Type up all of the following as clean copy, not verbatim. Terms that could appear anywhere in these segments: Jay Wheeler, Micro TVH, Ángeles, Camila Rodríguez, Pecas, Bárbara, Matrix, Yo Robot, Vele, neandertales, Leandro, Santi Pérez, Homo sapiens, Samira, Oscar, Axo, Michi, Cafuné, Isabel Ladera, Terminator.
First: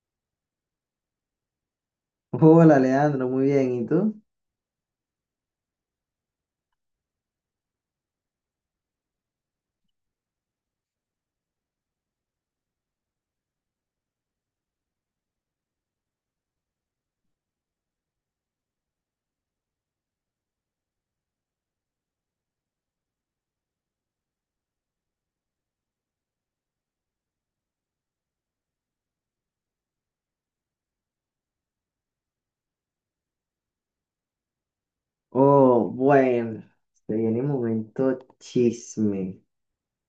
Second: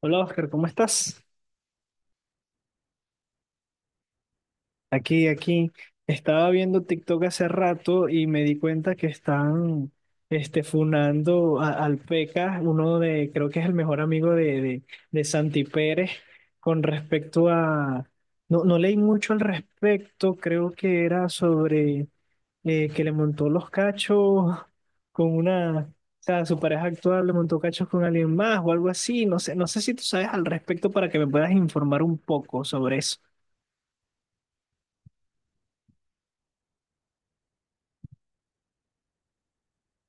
Hola Oscar, ¿cómo estás? Hola Leandro, muy bien, ¿y tú? Aquí. Estaba viendo TikTok hace rato y me di cuenta que están funando al Pecas, creo que es el mejor amigo de Santi Pérez, con respecto a... No, no leí mucho al respecto, creo que era sobre que le montó los cachos con una... O sea, su pareja actual le montó cachos con alguien más o algo así. No sé, no sé si tú sabes al respecto para que me puedas informar un poco sobre eso. Oh, bueno, se viene un momento chisme.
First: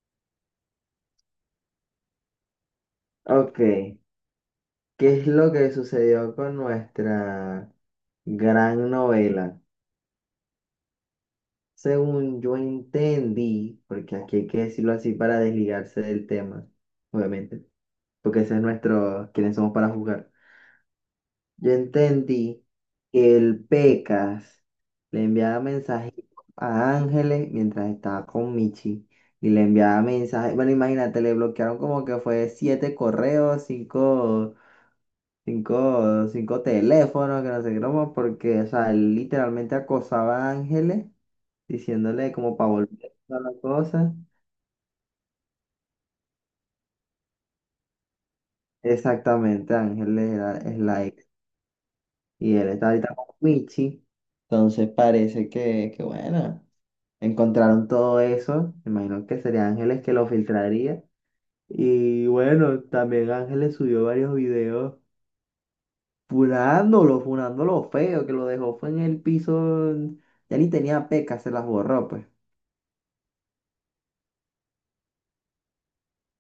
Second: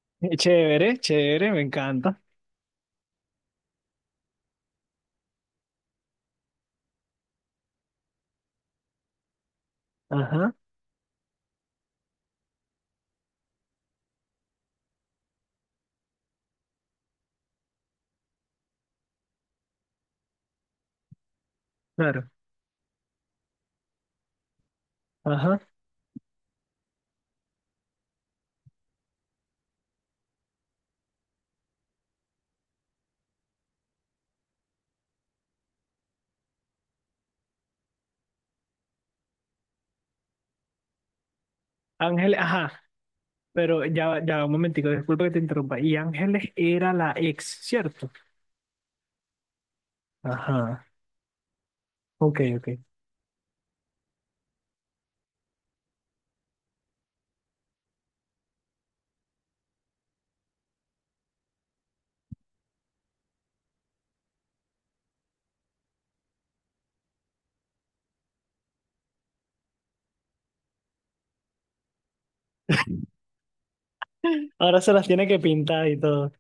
Chévere, chévere, me encanta. Ok, ¿qué es lo que sucedió con nuestra gran novela? Ajá, Según yo entendí, porque aquí hay que decirlo así para desligarse del tema, obviamente, porque ese es nuestro, quiénes somos para jugar. Yo claro. entendí que el Pecas le Ajá. enviaba mensajitos a Ángeles mientras estaba con Michi y le enviaba mensajes. Bueno, imagínate, le bloquearon como que fue siete correos, cinco, cinco teléfonos, que no sé qué broma, porque, o sea, él literalmente acosaba a Ángeles diciéndole Ángeles, como para ajá. volver a la Pero cosa. Un momentico, disculpa que te interrumpa. Y Ángeles era la ex, ¿cierto? Exactamente, Ángeles es Ajá. la ex Ok, y él ok. está ahorita con Michi, entonces parece que, bueno, encontraron todo eso, me imagino que sería Ángeles que lo filtraría. Y bueno, también Ángeles subió varios videos funándolo, funándolo feo, que lo dejó fue en el piso, ya ni tenía pecas, se las borró pues. Ahora se las tiene que pintar y todo.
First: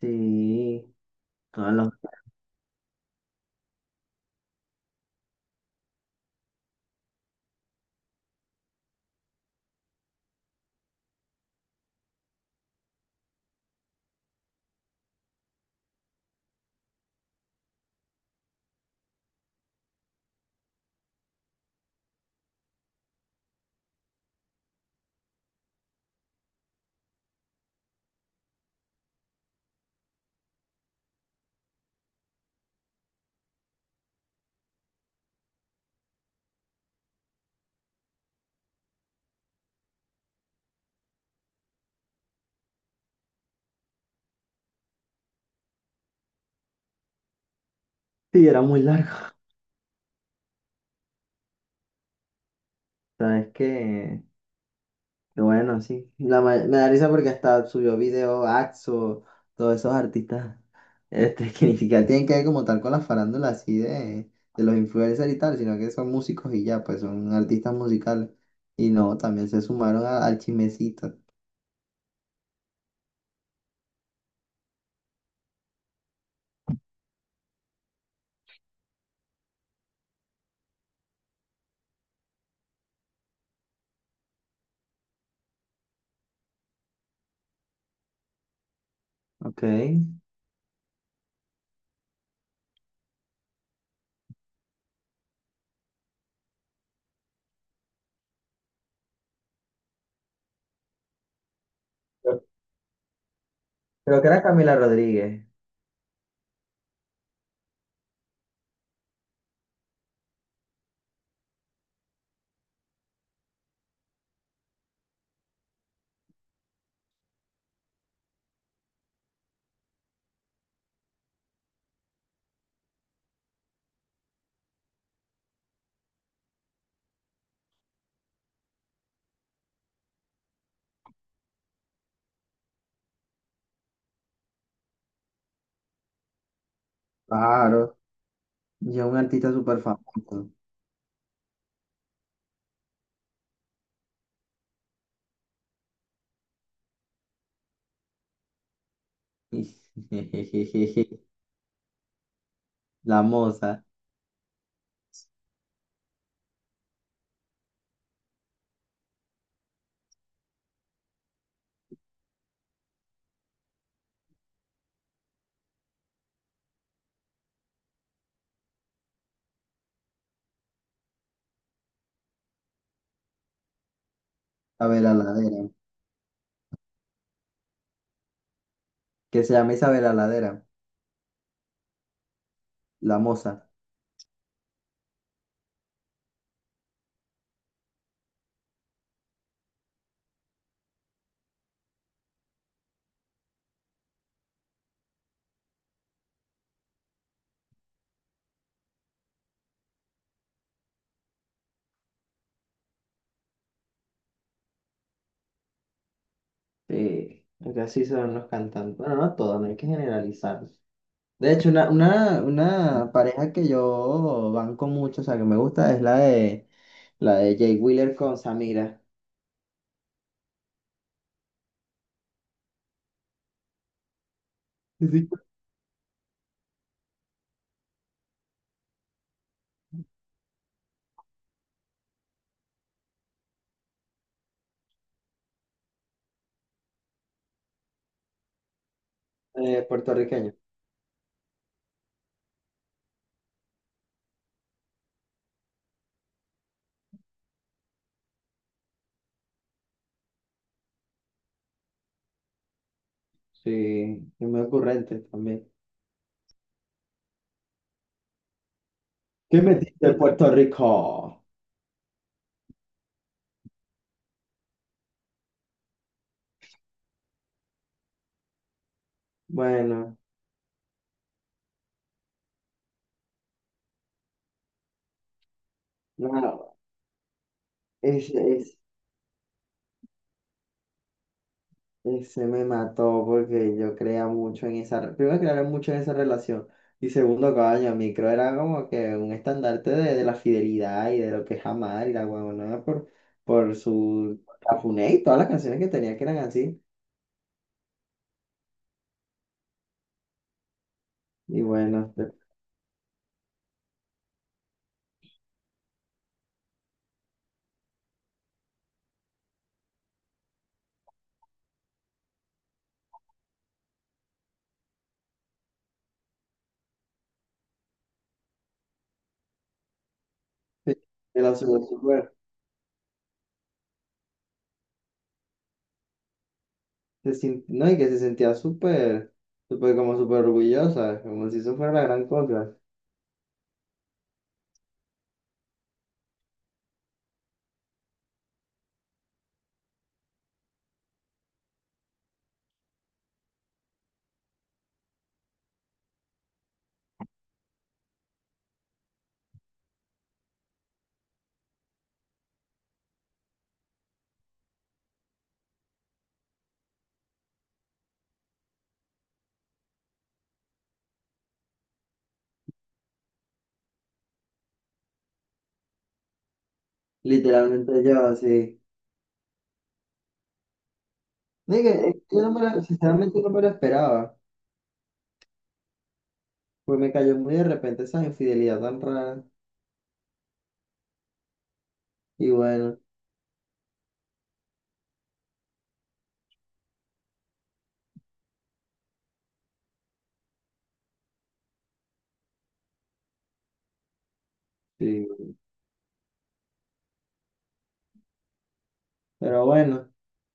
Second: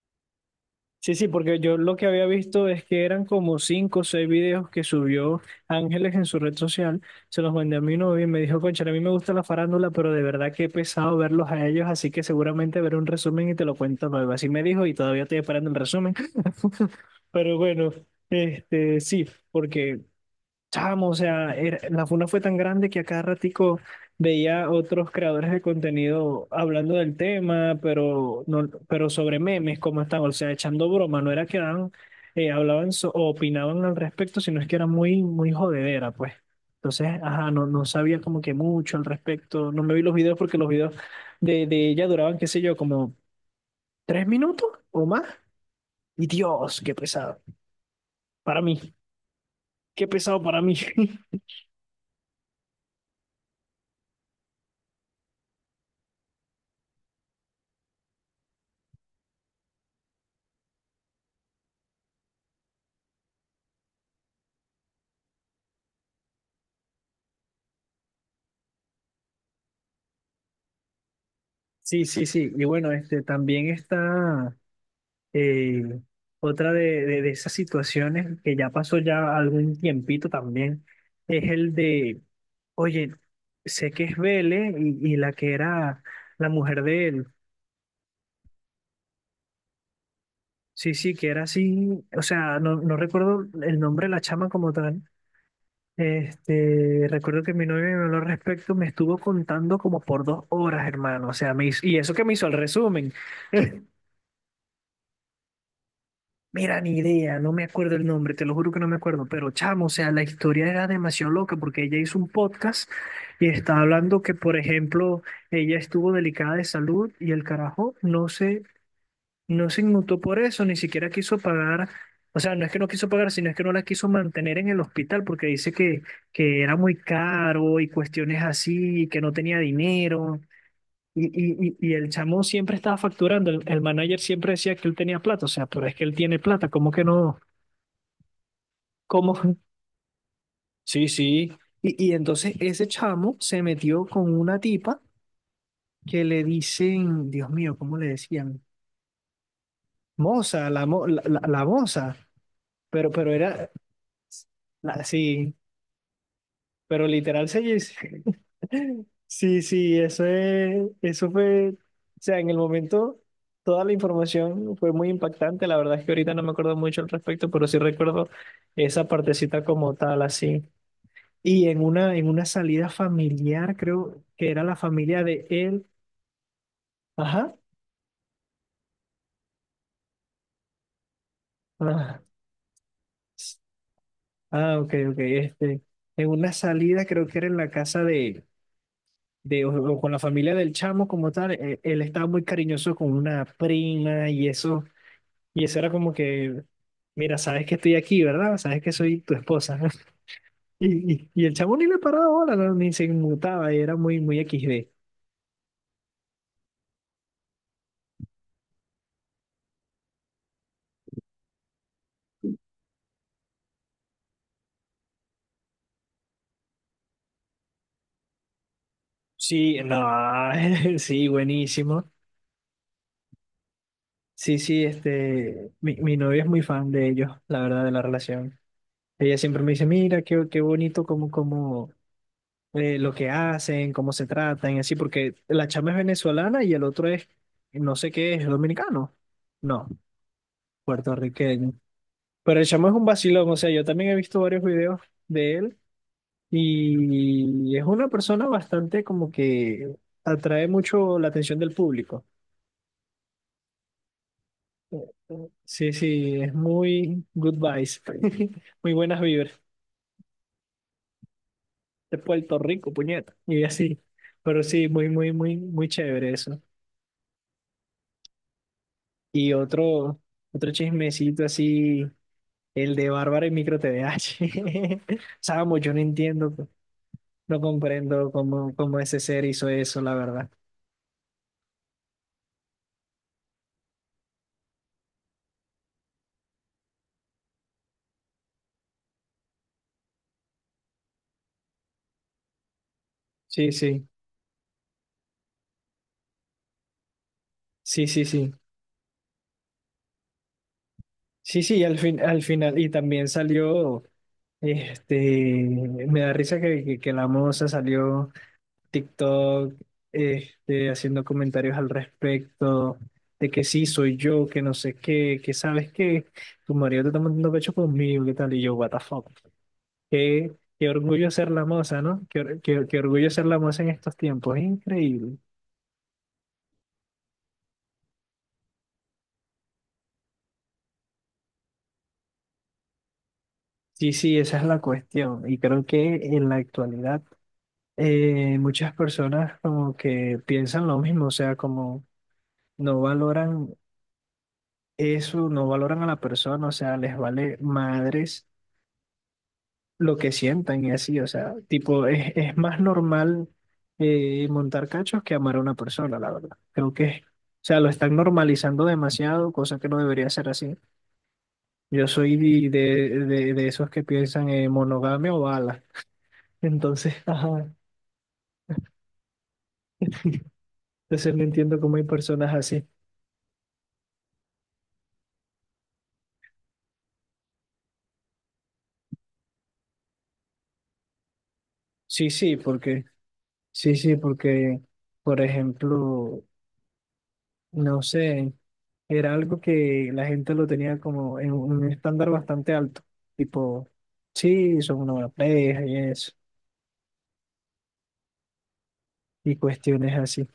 Sí, Sí, sí, porque no, yo no. lo que había visto es que eran como cinco o seis videos que subió Ángeles en su red social. Se los mandé a mi novio y me dijo, concha, a mí me gusta la farándula, pero de verdad que he pesado verlos a ellos, así que seguramente veré un resumen y te lo cuento luego. Así me dijo y todavía estoy esperando el resumen. Pero bueno, sí, porque, chamo, o sea, la funa fue tan grande que a cada ratico veía otros creadores de contenido hablando del tema, pero, no, pero sobre memes, cómo están, o sea, echando broma, no era que eran, hablaban o opinaban al respecto, sino es que era muy, muy jodedera, pues. Entonces, ajá, no, no sabía como que mucho al respecto, no me vi los videos porque los videos de ella duraban, qué sé yo, como tres minutos o más, y Dios, qué pesado, Sí, era para mí. muy largo. Qué pesado para mí. ¿Sabes que qué bueno? Sí. Me da risa porque hasta subió video Axo, todos esos artistas que ni siquiera tienen que ver como tal con la farándula así de los influencers y tal, sino que son músicos y ya, pues son artistas musicales. Y no, también se sumaron al chismecito. Sí, sí, sí. Y bueno, este también está eh, otra de esas situaciones que ya pasó ya algún tiempito también, es el de, oye, sé que es Vele y la que era la mujer de él. Ok. Sí, sí, que era así. O sea, no, no recuerdo el nombre de la chama como tal. Este, recuerdo que mi novia me habló al respecto, me estuvo contando como por dos horas, hermano. O sea, y eso que me hizo el resumen. Creo que era Camila Rodríguez. Mira, ni idea, no me acuerdo el nombre, te lo juro que no me acuerdo, pero chamo, o sea, la historia era demasiado loca porque ella hizo un podcast y estaba hablando que, por ejemplo, ella estuvo delicada de salud y el carajo no se inmutó por eso, ni siquiera quiso pagar, o sea, no es que no quiso pagar, sino es que no la quiso mantener en el hospital porque dice que era muy caro y cuestiones así, y que no tenía dinero. Y, y el chamo siempre estaba facturando, el manager siempre decía que él tenía plata, o sea, pero es que él tiene plata, ¿cómo que no? Claro. Yo un Como, artista súper famoso. sí, sí. Y entonces ese chamo se metió con una tipa que le dicen, Dios mío, ¿cómo le decían? Moza, la moza. La Pero era, moza. Sí, pero literal se dice. Sí, sí, eso es, eso fue, o sea, en el momento toda la información fue muy impactante. La verdad es que ahorita no me acuerdo mucho al respecto, pero sí recuerdo esa partecita como tal, así. Y en una salida familiar, creo que era la Isabel familia de Ladera. él. Ajá. Que se llama Isabel Ladera. Ah, La moza. ah, ok, ok. Este, en una salida, creo que era en la casa de, o con la familia del chamo como tal. Él estaba muy cariñoso con una prima y eso era como que, mira, sabes que estoy aquí, ¿verdad? Sabes que soy tu esposa. Y, y el chamo ni le paraba bola, no, ni se inmutaba, y era muy, muy XD. Sí, porque así son los cantantes. Bueno, no todos, no hay que generalizar. De hecho, una pareja que yo banco mucho, o sea, que me gusta, es la de Jay Wheeler con Samira. Sí, no, sí, buenísimo. Sí, sí, Sí. este, mi novia es muy fan de ellos, la verdad, de la relación. Ella siempre me dice, mira, qué, qué bonito cómo, cómo, lo que hacen, cómo se tratan y así, porque la chama es venezolana y el otro es, no sé qué, es dominicano. No, Puertorriqueño. puertorriqueño. Pero el chamo es un vacilón, o sea, yo también he visto varios videos de él y es una persona bastante como que atrae mucho la atención del público. Sí, y muy ocurrente también. Sí, sí, es muy good vibes, muy buenas vibras ¿Qué metiste en Puerto Rico? de Puerto Rico, puñeta, y así. Pero sí, muy, muy, muy, muy chévere eso. Y Bueno, otro, otro chismecito así, el de Bárbara y Micro TVH. Samo, yo no entiendo, pues, nada. no comprendo cómo, cómo ese ser hizo eso, la verdad. Y se me mató porque yo creía mucho en esa, primero creía mucho en esa relación, y segundo, coño, a mí creo era como que un estandarte de la fidelidad y de lo que es amar y la huevonada Sí, por sí, su Cafuné y todas las canciones que tenía que eran así. sí, sí, sí. Y Sí, sí, al bueno, fin, al final, y también salió, este, me da risa que la moza salió. TikTok, este, haciendo comentarios al respecto, de que sí, soy yo, que no sé qué, que sabes que tu marido te está mandando pecho conmigo, qué tal, y yo, what the fuck, qué, qué de- orgullo ser la la subió moza, ¿no? súper, Qué, qué, qué orgullo ser la moza en estos tiempos, es increíble. se sin- no, y que se sentía súper, súper, como súper orgullosa, como si eso fuera la gran cosa. Sí, sí, esa es la cuestión, y creo que en la actualidad muchas personas como que piensan lo mismo, o sea, como no valoran eso, no valoran a la persona, o sea, les vale madres lo que sientan y así, o sea, tipo, es más normal montar cachos que amar a una persona, la verdad. Creo que, o sea, lo están normalizando demasiado, cosa que no debería ser así. Yo soy de esos que piensan en monogamia o ala. Entonces, ajá, Literalmente yo, así. entonces no No, entiendo y que, cómo hay yo personas así. sinceramente no me lo esperaba. Pues me cayó muy de repente esa infidelidad tan rara. Sí, Y sí, bueno. porque, sí, sí, porque, por ejemplo, no sé, era algo que la gente lo tenía como en un estándar bastante alto, tipo, sí, son una Sí, buena pareja y eso, y pero bueno, cuestiones así.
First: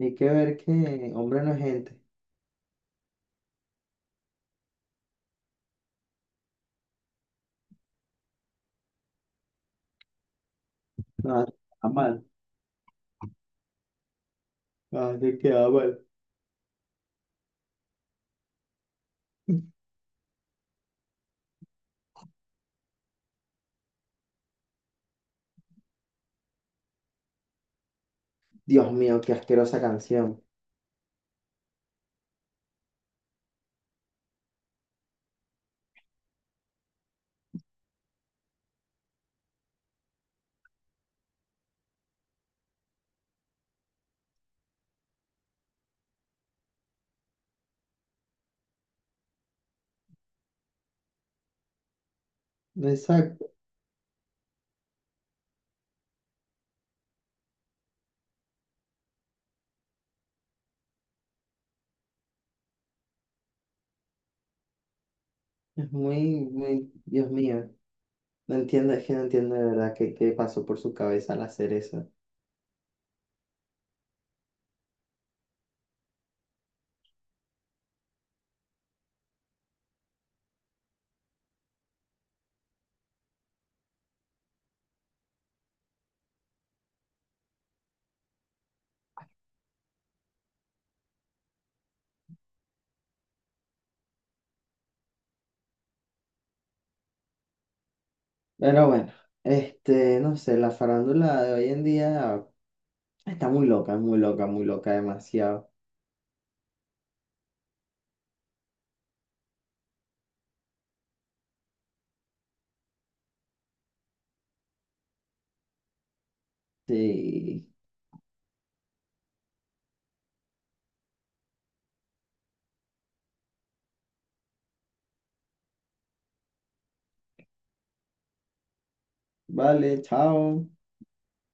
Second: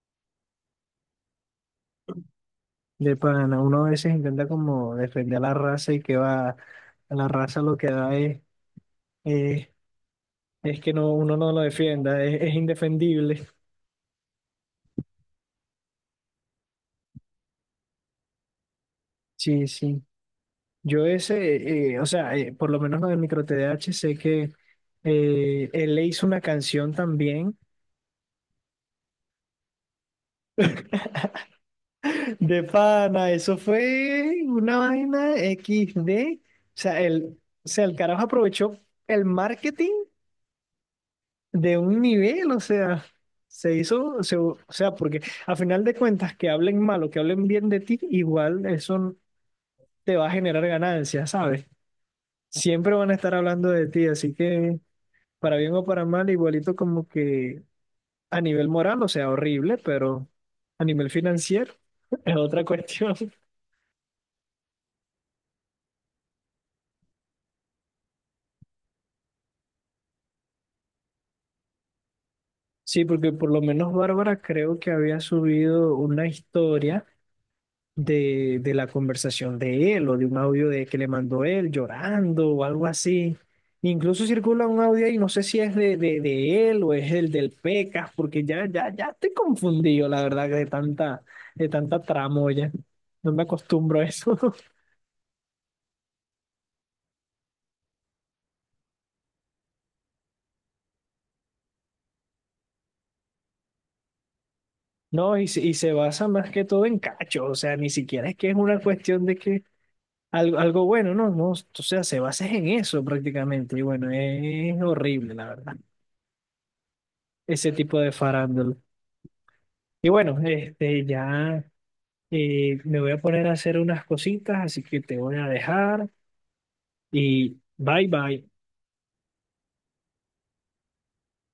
hay que ver que hombre no es gente. De pana, uno a veces intenta como defender a la raza y que va, a la raza lo que da es, es que no, uno No, no lo está defienda, mal. Es indefendible. Ah, te queda mal. Sí, sí. Yo ese, o sea, por lo menos lo del micro TDAH sé que él le hizo una canción también. Dios mío, qué asquerosa canción. De pana, eso fue una vaina XD. O sea, el carajo aprovechó el marketing de un nivel, o sea, o sea, porque a final de cuentas, que hablen mal o que hablen bien de ti, igual eso te va a generar ganancias, ¿sabes? Siempre van a estar Exacto. hablando de ti, así que para bien o para mal, igualito como que a nivel moral, o sea, horrible, pero a nivel financiero es otra cuestión. Es muy, muy, Dios mío. No entiendo, es que no entiendo de verdad qué, qué pasó por su cabeza al hacer eso. Sí, porque por lo menos Bárbara creo que había subido una historia de la conversación de él o de un audio de que le mandó él llorando o algo así. Incluso circula un audio ahí, no sé si es de él o es el del Pecas, porque ya estoy confundido, la verdad, de tanta tramoya. No me acostumbro a eso. Pero bueno, este, no sé, la farándula de hoy en día está muy loca, muy loca, muy loca, No, demasiado. y se basa más que todo en cacho, o sea, ni siquiera es que es una cuestión de que algo, algo bueno, ¿no? No, o sea, se basa en eso prácticamente. Y bueno, es horrible, la verdad, Sí. ese tipo de farándula. Y bueno, este, ya me voy a poner a hacer unas cositas, así que te voy a dejar y bye bye. Vale, chao.